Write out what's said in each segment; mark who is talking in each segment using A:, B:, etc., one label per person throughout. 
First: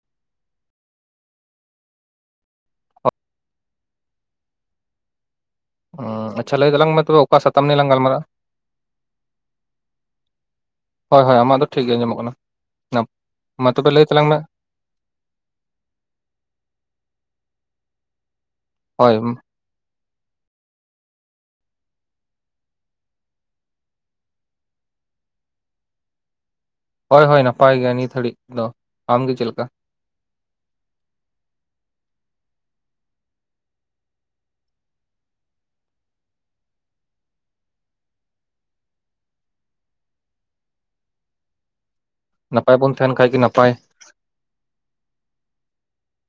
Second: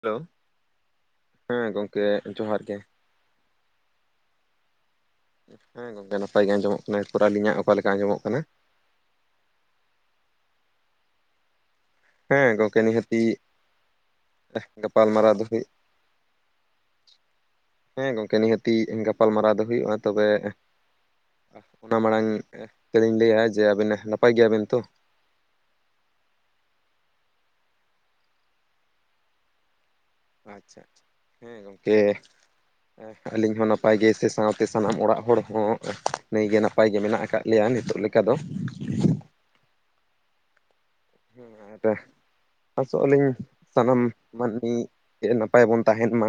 A: Hello, ᱦᱮᱸ ᱜᱚᱢᱠᱮ ᱡᱚᱦᱟᱨ ᱜᱮ ᱾ [inaudible] ᱱᱟᱯᱟᱭ ᱜᱮ
B: ᱟᱪᱪᱷᱨᱟ ᱞᱟᱹᱭ
A: ᱟᱸᱡᱚᱢᱚᱜ
B: ᱛᱟᱞᱟᱝ
A: ᱠᱟᱱᱟ
B: ᱢᱮ ᱛᱚᱵᱮ
A: ᱮᱨᱯᱚᱨ
B: ᱚᱠᱟ
A: ᱟᱹᱞᱤᱧᱟᱜ
B: ᱥᱟᱛᱟᱢ ᱱᱟᱹᱭᱮ ᱞᱟᱝ
A: ᱞᱮᱠᱟ
B: ᱜᱟᱞᱢᱟᱨᱟᱣᱼᱟ?
A: ᱟᱸᱡᱚᱢᱚᱜ ᱠᱟᱱᱟ
B: ᱦᱚᱭ ᱦᱚᱭ ᱟᱢᱟᱜ ᱫᱚ ᱴᱷᱤᱠ ᱜᱮ ᱟᱢᱚᱜ ᱠᱟᱱᱟ,
A: ᱦᱮᱸ ᱜᱚᱝᱠᱮ
B: ᱢᱟ ᱛᱚᱵᱮ ᱞᱟᱹᱭ ᱛᱟᱞᱟᱝ ᱢᱮ?
A: ᱜᱟᱯᱟᱞ ᱢᱟᱨᱟᱣ ᱫᱷᱟᱵᱤᱡ, ᱦᱮᱸ ᱜᱚᱢᱠᱮ ᱱᱤᱦᱟᱹᱛᱼᱼ ᱛᱤ
B: ᱦᱳᱭ
A: ᱜᱟᱯᱟᱞᱢᱟᱨᱟᱣ ᱫᱚ ᱦᱩᱭᱩᱜᱼᱟ᱾ ᱛᱚᱵᱮ ᱚᱱᱟ ᱢᱟᱲᱟᱝ ᱛᱮᱞᱤᱧ ᱞᱟᱹᱭᱮᱜ-ᱟ ᱡᱮ ᱟᱵᱤᱱ ᱱᱟᱯᱟᱭ ᱜᱮᱭᱟᱵᱮᱱ ᱛᱚ?
B: ᱦᱳᱭ ᱦᱳᱭ ᱱᱟᱯᱟᱭ ᱜᱮᱭᱟ ᱱᱤᱛ ᱦᱟᱹᱲᱤᱡ ᱫᱚ, ᱟᱢᱜᱮ ᱪᱮᱫ ᱞᱮᱠᱟ?
A: ᱟᱪᱪᱷᱟ ᱟᱪᱪᱷᱟ ᱦᱮᱸ ᱜᱚᱢᱠᱮ ᱦᱮᱸ᱾ ᱟᱹᱞᱤᱧ ᱦᱚᱸ ᱱᱟᱯᱟᱭ ᱜᱮ, ᱥᱮ ᱥᱟᱶᱛᱮ ᱥᱟᱱᱟᱢ ᱚᱲᱟᱜ ᱦᱚᱲ ᱦᱚᱸ ᱱᱟᱭᱜᱮ ᱱᱟᱯᱟᱭ ᱜᱮ ᱢᱮᱱᱟᱜ ᱟᱠᱟᱫ ᱞᱮᱭᱟ ᱱᱤᱛᱚᱜ ᱞᱮᱠᱟ ᱫᱚ᱾ ᱦᱮᱸ ᱦᱮᱸ
B: ᱱᱟᱯᱟᱭ ᱵᱚᱱ
A: ᱟᱥᱚᱜ
B: ᱛᱟᱦᱮᱱ
A: ᱟᱹᱞᱤᱧ
B: ᱠᱷᱟᱡ ᱜᱮ ᱱᱟᱯᱟᱭ
A: ᱥᱟᱱᱟᱢ ᱢᱟᱹᱱᱢᱤ ᱪᱮ ᱱᱟᱯᱟᱭ ᱵᱚᱱ ᱛᱟᱦᱮᱱ ᱢᱟ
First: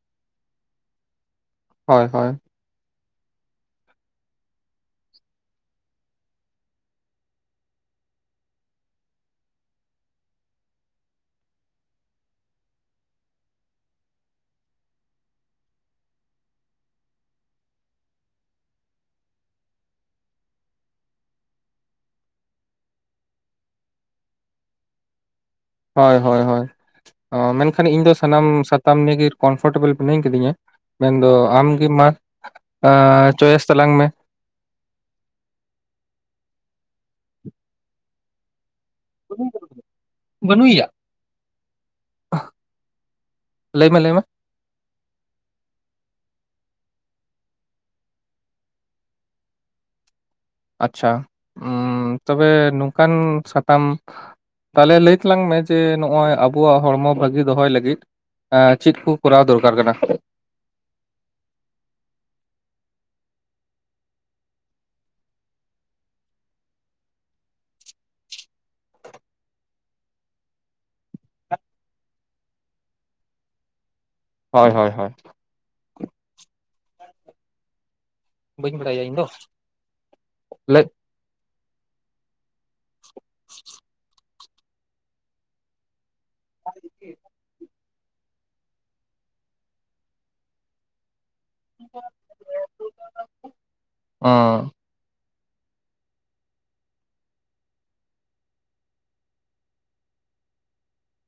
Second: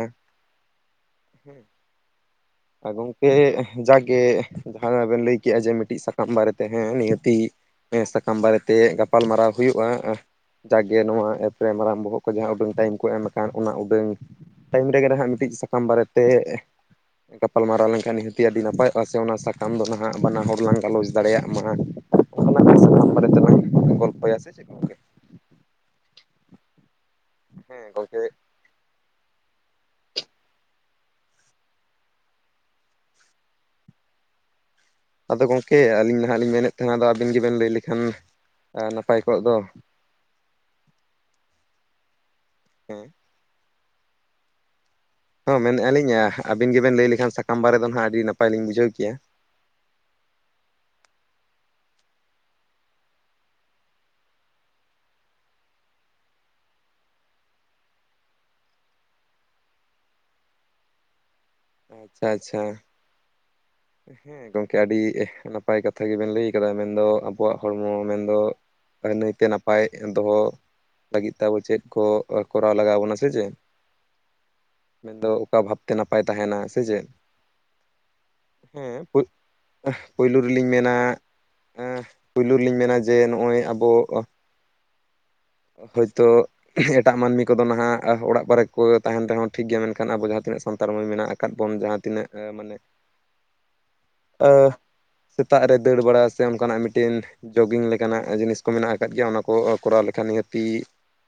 A: ᱦᱮᱸ᱾
B: ᱦᱚᱭ ᱦᱚᱭ᱾
A: ᱟ ᱜᱚᱝᱠᱮ ᱡᱟᱠᱜᱮ ᱡᱟᱦᱟᱸ ᱵᱮᱱ ᱞᱟᱹᱭ ᱠᱮᱜᱼᱟ ᱡᱮ ᱢᱤᱫᱴᱤᱡ ᱥᱟᱠᱟᱢ ᱵᱟᱨᱮᱛᱮ ᱦᱮᱸ ᱱᱤᱦᱟᱹᱛᱤ ᱦᱮᱸ ᱥᱟᱠᱟᱢ ᱵᱟᱨᱮ ᱛᱮ ᱜᱟᱯᱟᱞ ᱢᱟᱨᱟᱣ ᱦᱩᱭᱩᱜᱼᱟ, ᱡᱟᱠᱜᱮ ᱱᱚᱣᱟ ᱮᱯ ᱨᱮ ᱢᱟᱨᱟᱝ ᱵᱚᱦᱚᱜ ᱠᱚ ᱡᱟᱦᱟᱸ ᱩᱰᱟᱹᱝ ᱴᱟᱭᱤᱢ ᱠᱚ ᱮᱢ ᱟᱠᱟᱱ ᱚᱱᱟ ᱩᱰᱟᱹᱝ ᱴᱟᱭᱤᱢ ᱨᱮᱜᱮ ᱱᱟᱦᱟᱜ ᱢᱤᱴᱤᱡ ᱥᱟᱠᱟᱢ ᱵᱟᱨᱮᱛᱮ ᱜᱟᱯᱟᱞᱢ ᱢᱟᱨᱟᱣ ᱞᱮᱱᱠᱷᱟᱱ ᱱᱤᱦᱟᱹᱛᱤ ᱟᱹᱰᱤ ᱱᱟᱯᱟᱭᱚᱜᱼᱟ, ᱥᱮ ᱚᱱᱟ ᱥᱟᱠᱟᱢ ᱫᱚ ᱱᱟᱦᱟᱜ ᱵᱟᱱᱟ ᱦᱚᱲ ᱞᱟᱝ ᱜᱟᱞᱚᱪ ᱫᱟᱲᱮᱭᱟᱜ ᱢᱟ᱾ ᱚᱱᱟ ᱥᱟᱛᱟᱢ ᱵᱟᱨᱮ ᱛᱮᱞᱟᱝ ᱜᱚᱞᱯᱚᱭᱟ ᱥᱮ ᱪᱮᱫ ᱜᱚᱝᱠᱮ?
B: ᱦᱚᱭ ᱦᱚᱭ ᱦᱚᱭ ᱚ
A: ᱦᱮᱸ
B: ᱢᱮᱱᱠᱷᱟᱱ ᱤᱧ ᱫᱚ
A: ᱜᱚᱝᱠᱮ
B: ᱥᱟᱱᱟᱢ ᱥᱟ ᱛᱟᱢ ᱱᱤᱭᱟᱹᱜᱮ ᱠᱚᱢᱯᱷᱚᱴᱮᱵᱚᱞ ᱢᱤᱱᱟᱹᱧ ᱠᱟᱹᱫᱤᱧᱟ ᱢᱮᱱᱫᱚ ᱟᱢᱜᱮ ᱢᱟ᱾ ᱟ ᱪᱚᱭᱮᱥ ᱛᱟᱞᱟᱝ ᱢᱮ᱾
A: ᱟᱫᱚ ᱜᱚᱝᱠᱮ ᱟᱹᱞᱤᱧ ᱱᱟᱦᱟᱜ ᱞᱤᱧ ᱢᱮᱱᱮᱫ ᱛᱟᱦᱮᱱᱟᱫᱚ ᱟᱹᱵᱤᱱ ᱜᱮᱵᱮᱱ ᱞᱟᱹᱭ ᱞᱮᱠᱷᱟᱱ ᱱᱟᱯᱟᱭ ᱠᱚᱜ ᱫᱚ᱾
B: ᱵᱟᱹᱱᱩᱭ ᱭᱟ᱾
A: ᱦᱮᱸ᱾
B: ᱞᱟᱹᱭᱢᱮ ᱞᱮᱢᱮ
A: ᱦᱚᱸ ᱢᱮᱱᱮᱜᱼᱟ, ᱞᱤᱧ ᱟᱵᱤᱱ ᱜᱮᱵᱮᱱ ᱞᱟᱹᱭ ᱞᱮᱠᱷᱟᱱ ᱥᱟᱠᱟᱢ ᱵᱟᱨᱮ ᱫᱚ ᱦᱟᱜ ᱟᱹᱰᱤ ᱱᱟᱯᱟᱭ ᱞᱤᱧ ᱵᱩᱡᱟᱹᱣ ᱠᱮᱭᱟ᱾
B: ᱟᱪᱪᱷᱟ ᱛᱚᱵᱮ ᱱᱚᱝᱠᱟᱱ ᱥᱟᱛᱟᱢ ᱛᱟᱞᱮ ᱞᱟᱹᱭ ᱛᱟᱞᱟᱝ ᱢᱮ ᱡᱮ ᱱᱚᱜ-ᱚᱭ ᱟᱵᱚᱣᱟᱜ ᱦᱚᱲᱢᱚ ᱵᱷᱟᱹᱜᱤ ᱫᱚᱦᱚᱭ ᱞᱟᱹᱜᱤᱫᱼᱼ ᱮᱻ ᱪᱤᱱ ᱠᱩ ᱠᱚᱨᱟᱣ ᱫᱚᱨᱠᱟᱨ ᱠᱟᱱᱟ?
A: ᱟᱪᱪᱷᱟ ᱟᱪᱪᱷᱟ᱾ ᱦᱮᱸ, ᱜᱚᱝᱠᱮ ᱟᱰᱤ ᱱᱟᱯᱟᱭ ᱠᱟᱛᱷᱟ ᱜᱮᱵᱮᱱ ᱞᱟᱹᱭ ᱠᱟᱫᱟ ᱢᱮᱱᱫᱚ ᱟᱵᱚᱣᱟᱜ ᱦᱚᱲᱢᱚ ᱢᱮᱱᱫᱚ ᱱᱟᱹᱭᱛᱮ ᱱᱟᱯᱟᱭ ᱫᱚᱦᱚ᱾ ᱞᱟᱹᱜᱤᱫ ᱛᱮ ᱟᱵᱚ ᱪᱮᱱ ᱠᱚ ᱠᱚᱨᱟᱣ ᱞᱟᱜᱟᱣ ᱟᱵᱚᱱᱟ ᱥᱮ ᱪᱮᱫ?
B: ᱦᱳᱭ ᱦᱳᱭ ᱦᱳᱭ
A: ᱢᱮᱱᱫᱚ ᱚᱠᱟ ᱵᱷᱟᱵᱽ ᱛᱮ ᱱᱟᱯᱟᱭ ᱛᱟᱦᱮᱱᱟ ᱥᱮ ᱪᱮᱜ?
B: ᱵᱟᱹᱧ
A: ᱦᱮᱸ
B: ᱵᱟᱲᱟᱭᱟ ᱤᱧ ᱫᱚ
A: ᱯᱩᱭ ᱯᱩᱭᱞᱩ ᱨᱤᱞᱤᱧ
B: ᱞᱟᱹᱭ
A: ᱢᱮᱱᱟ ᱦᱮᱸ, ᱯᱩᱭᱞᱩ ᱨᱤᱞᱤᱧ ᱢᱮᱱᱟ ᱡᱮ ᱱᱚᱜ-ᱚᱭ ᱟᱵᱚ ᱦᱳᱭᱛᱚ ᱮᱴᱟᱜ ᱢᱟᱱᱢᱤ ᱠᱚᱫᱚ ᱱᱟᱦᱟᱜ ᱚ ᱚᱲᱟᱜ ᱠᱚᱨᱮ ᱠᱚ ᱛᱟᱦᱮᱱ ᱛᱮᱦᱚᱸ ᱴᱷᱤᱠ ᱜᱮᱭᱟ ᱢᱮᱱᱠᱷᱟᱱ ᱟᱵᱚ ᱡᱟᱦᱟᱸ ᱛᱤᱱᱟᱹᱜ ᱥᱟᱱᱛᱟᱲ ᱢᱟᱹᱭ ᱢᱮᱱᱟᱜ ᱟᱠ ᱠᱟᱫ ᱵᱚᱱ ᱡᱟᱦᱟᱸ ᱛᱤᱱᱟᱹᱜ ᱚ ᱢᱟᱱᱮ ᱟᱹ
B: ᱚᱸ
A: ᱥᱮᱛᱟᱜ ᱨᱮ ᱫᱟᱹᱲ ᱵᱟᱲᱟᱭ ᱥᱮ ᱚᱱᱠᱟ ᱱᱟᱜ ᱢᱤᱴᱤᱱ ᱡᱳᱜᱤᱝ ᱞᱮᱠᱟᱱᱟᱜ ᱡᱤᱱᱤᱥ ᱠᱚ ᱢᱮᱱᱟᱜ ᱟᱠᱟᱫ ᱜᱮᱭᱟ ᱚᱱᱟ ᱠᱚ ᱚ ᱠᱚᱨᱟᱣ ᱞᱮᱠᱷᱟᱱ ᱱᱤᱦᱟᱹᱼᱼ ᱛᱤ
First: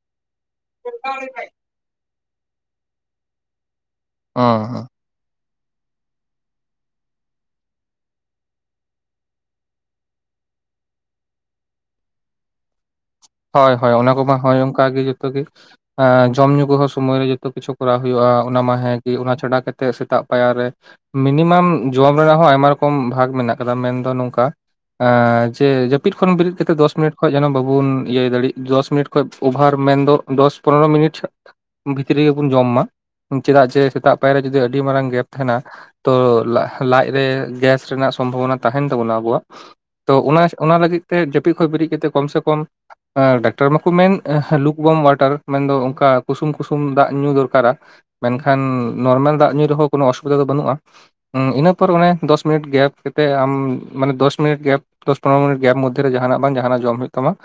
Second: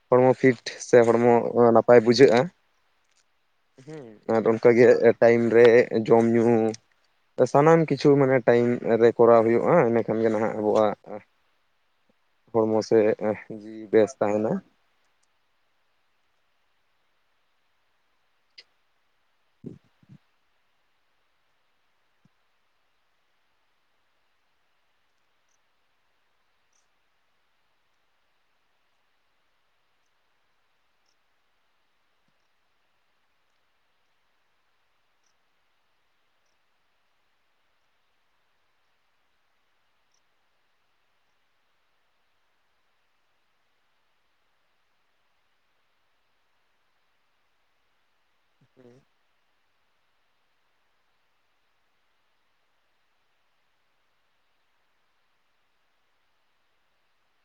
A: ᱦᱚᱲᱢᱚ ᱯᱷᱤᱴ ᱥᱮ ᱦᱚᱲᱢᱚ ᱚᱱᱟ ᱱᱟᱯᱼᱼ ᱯᱟᱭ ᱵᱩᱡᱷᱟᱹᱜ-ᱟ, ᱦᱮᱸ ᱟᱨ ᱚᱱᱠᱟ
B: ᱚᱸ
A: ᱜᱮ ᱮᱫ ᱴᱟᱭᱤᱢ ᱨᱮ ᱡᱚᱢ ᱧᱩ᱾ ᱛᱚ ᱥᱟᱱᱟᱢ ᱠᱤᱪᱷᱩ ᱢᱟᱱᱮ ᱴᱟᱭᱤᱢ ᱨᱮ ᱠᱚᱨᱟᱣ ᱦᱩᱭᱩᱜ-ᱟ, ᱮᱱᱮ ᱠᱷᱟᱱ ᱜᱮ ᱱᱟᱦᱟᱸᱜ ᱟᱵᱚᱣᱟᱜ ᱟ ᱦᱚᱲᱢᱚ ᱥᱮ
B: ᱦᱚᱭ
A: ᱡᱤᱣᱤ
B: ᱦᱚᱭ ᱚᱱᱟ
A: ᱵᱮᱥ
B: ᱠᱩᱢᱟ
A: ᱛᱟᱦᱮᱱᱟ
B: ᱦᱚᱭ ᱚᱱᱠᱟ ᱜᱮ ᱡᱚᱛᱚ ᱜᱮ ᱟ ᱡᱚᱢ ᱧᱩ ᱠᱚᱦᱚᱸ ᱥᱚᱢᱚᱭ ᱨᱮ ᱡᱚᱛᱚ ᱠᱤᱪᱷᱩ ᱠᱚᱨᱟᱣ ᱦᱩᱭᱩᱜ-ᱟ, ᱚᱱᱟ ᱢᱟ ᱦᱮᱸ᱾ ᱜᱤ ᱚᱱᱟ ᱪᱷᱟᱰᱟ ᱠᱟᱛᱮᱜ ᱥᱮᱛᱟᱜ ᱯᱟᱭᱟᱨ ᱨᱮ ᱢᱤᱱᱤᱢᱟᱢ ᱡᱚᱢ ᱨᱮᱱᱟᱜ ᱦᱚᱸ ᱟᱭᱢᱟ ᱨᱚᱠᱚᱢ ᱵᱷᱟᱜᱽ ᱢᱮᱱᱟᱜ ᱠᱟᱫᱟ ᱢᱮᱱᱫᱚ ᱱᱚᱝᱠᱟ ᱟᱸᱻ ᱡᱮ ᱡᱟᱹᱯᱤᱫ ᱠᱷᱚᱱ ᱵᱤᱨᱤᱫ ᱠᱟᱛᱮᱜ ᱫᱚᱥ ᱢᱤᱱᱤᱴ ᱠᱷᱚᱡ ᱡᱮᱱᱚ ᱵᱟᱹᱵᱩᱱ ᱤᱭᱟᱹᱭ ᱫᱟᱹᱲᱤᱜ ᱫᱚᱥ ᱢᱤᱱᱤᱴ ᱠᱷᱚᱡ ᱚᱵᱷᱟᱨ ᱢᱮᱱᱫᱚ ᱫᱚᱥ ᱯᱚᱱᱨᱚ ᱢᱤᱱᱤᱴ ᱵᱷᱤᱛᱨᱤ ᱜᱮᱵᱩᱱ ᱡᱚᱢ ᱢᱟ, ᱩᱸᱱ ᱪᱮᱫᱟᱜ ᱡᱮ ᱥᱮᱛᱟᱜ ᱯᱟᱭᱟᱨ ᱨᱮ ᱡᱩᱫᱤ ᱟᱹᱰᱤ ᱢᱟᱨᱟᱝ ᱜᱮᱯ ᱛᱮᱦᱮᱱᱟ ᱛᱚ ᱞᱟᱦ-ᱞᱟᱡ ᱨᱮ ᱜᱮᱥ ᱨᱮᱱᱟᱜ ᱥᱚᱢᱵᱷᱚᱵᱚᱱᱟ ᱛᱟᱦᱮᱱ ᱛᱟᱵᱚᱱᱟ ᱟᱵᱚᱣᱟᱜ᱾ ᱛᱚ ᱚᱱᱟ ᱚᱱᱟ ᱞᱟᱹᱜᱤᱫ ᱛᱮ ᱡᱟᱹᱯᱤᱫ ᱠᱷᱚᱡ ᱵᱤᱨᱤᱫ ᱠᱟᱛᱮᱜ ᱠᱚᱢ ᱥᱮ ᱠᱚᱢ ᱟᱸ ᱰᱟᱠᱴᱚᱨ ᱢᱟᱠᱩ ᱢᱮᱱ ᱮᱦ ᱞᱩᱠ ᱵᱚᱢ ᱣᱟᱴᱟᱨ ᱢᱮᱱᱫᱚ ᱚᱱᱠᱟ ᱠᱩᱥᱩᱢ ᱠᱩᱥᱩᱢ ᱫᱟᱜ ᱧᱩ ᱫᱚᱨᱠᱟᱨᱟ᱾ ᱢᱮᱱᱠᱷᱟᱱ ᱱᱚᱨᱢᱟᱞ ᱫᱟᱜ ᱧᱩᱭ ᱨᱮᱦᱚᱸ ᱠᱚᱱᱳ ᱚᱥᱩᱵᱤᱫᱟ ᱫᱚ ᱵᱟᱹᱱᱩᱜ-ᱟ᱾ ᱩᱸ ᱤᱱᱟᱹ ᱯᱚᱨ ᱚᱱᱮ ᱫᱚᱥ ᱢᱤᱱᱤᱴ ᱜᱮᱯ ᱠᱟᱛᱮᱜ ᱟᱢ ᱢᱟᱱᱮ ᱫᱚᱥ ᱢᱤᱱᱤᱴ ᱜᱮᱯ ᱫᱚᱥ ᱯᱚᱱᱨᱚ ᱢᱤᱱᱤᱴ ᱜᱮᱯ ᱢᱚᱫᱽᱫᱷᱮ ᱨᱮ ᱡᱟᱦᱟᱸᱱᱟᱜ ᱵᱟᱝ ᱡᱟᱦᱟᱸᱱᱟᱜ ᱡᱚᱢ ᱦᱚᱭᱩᱜ ᱛᱟᱢᱟ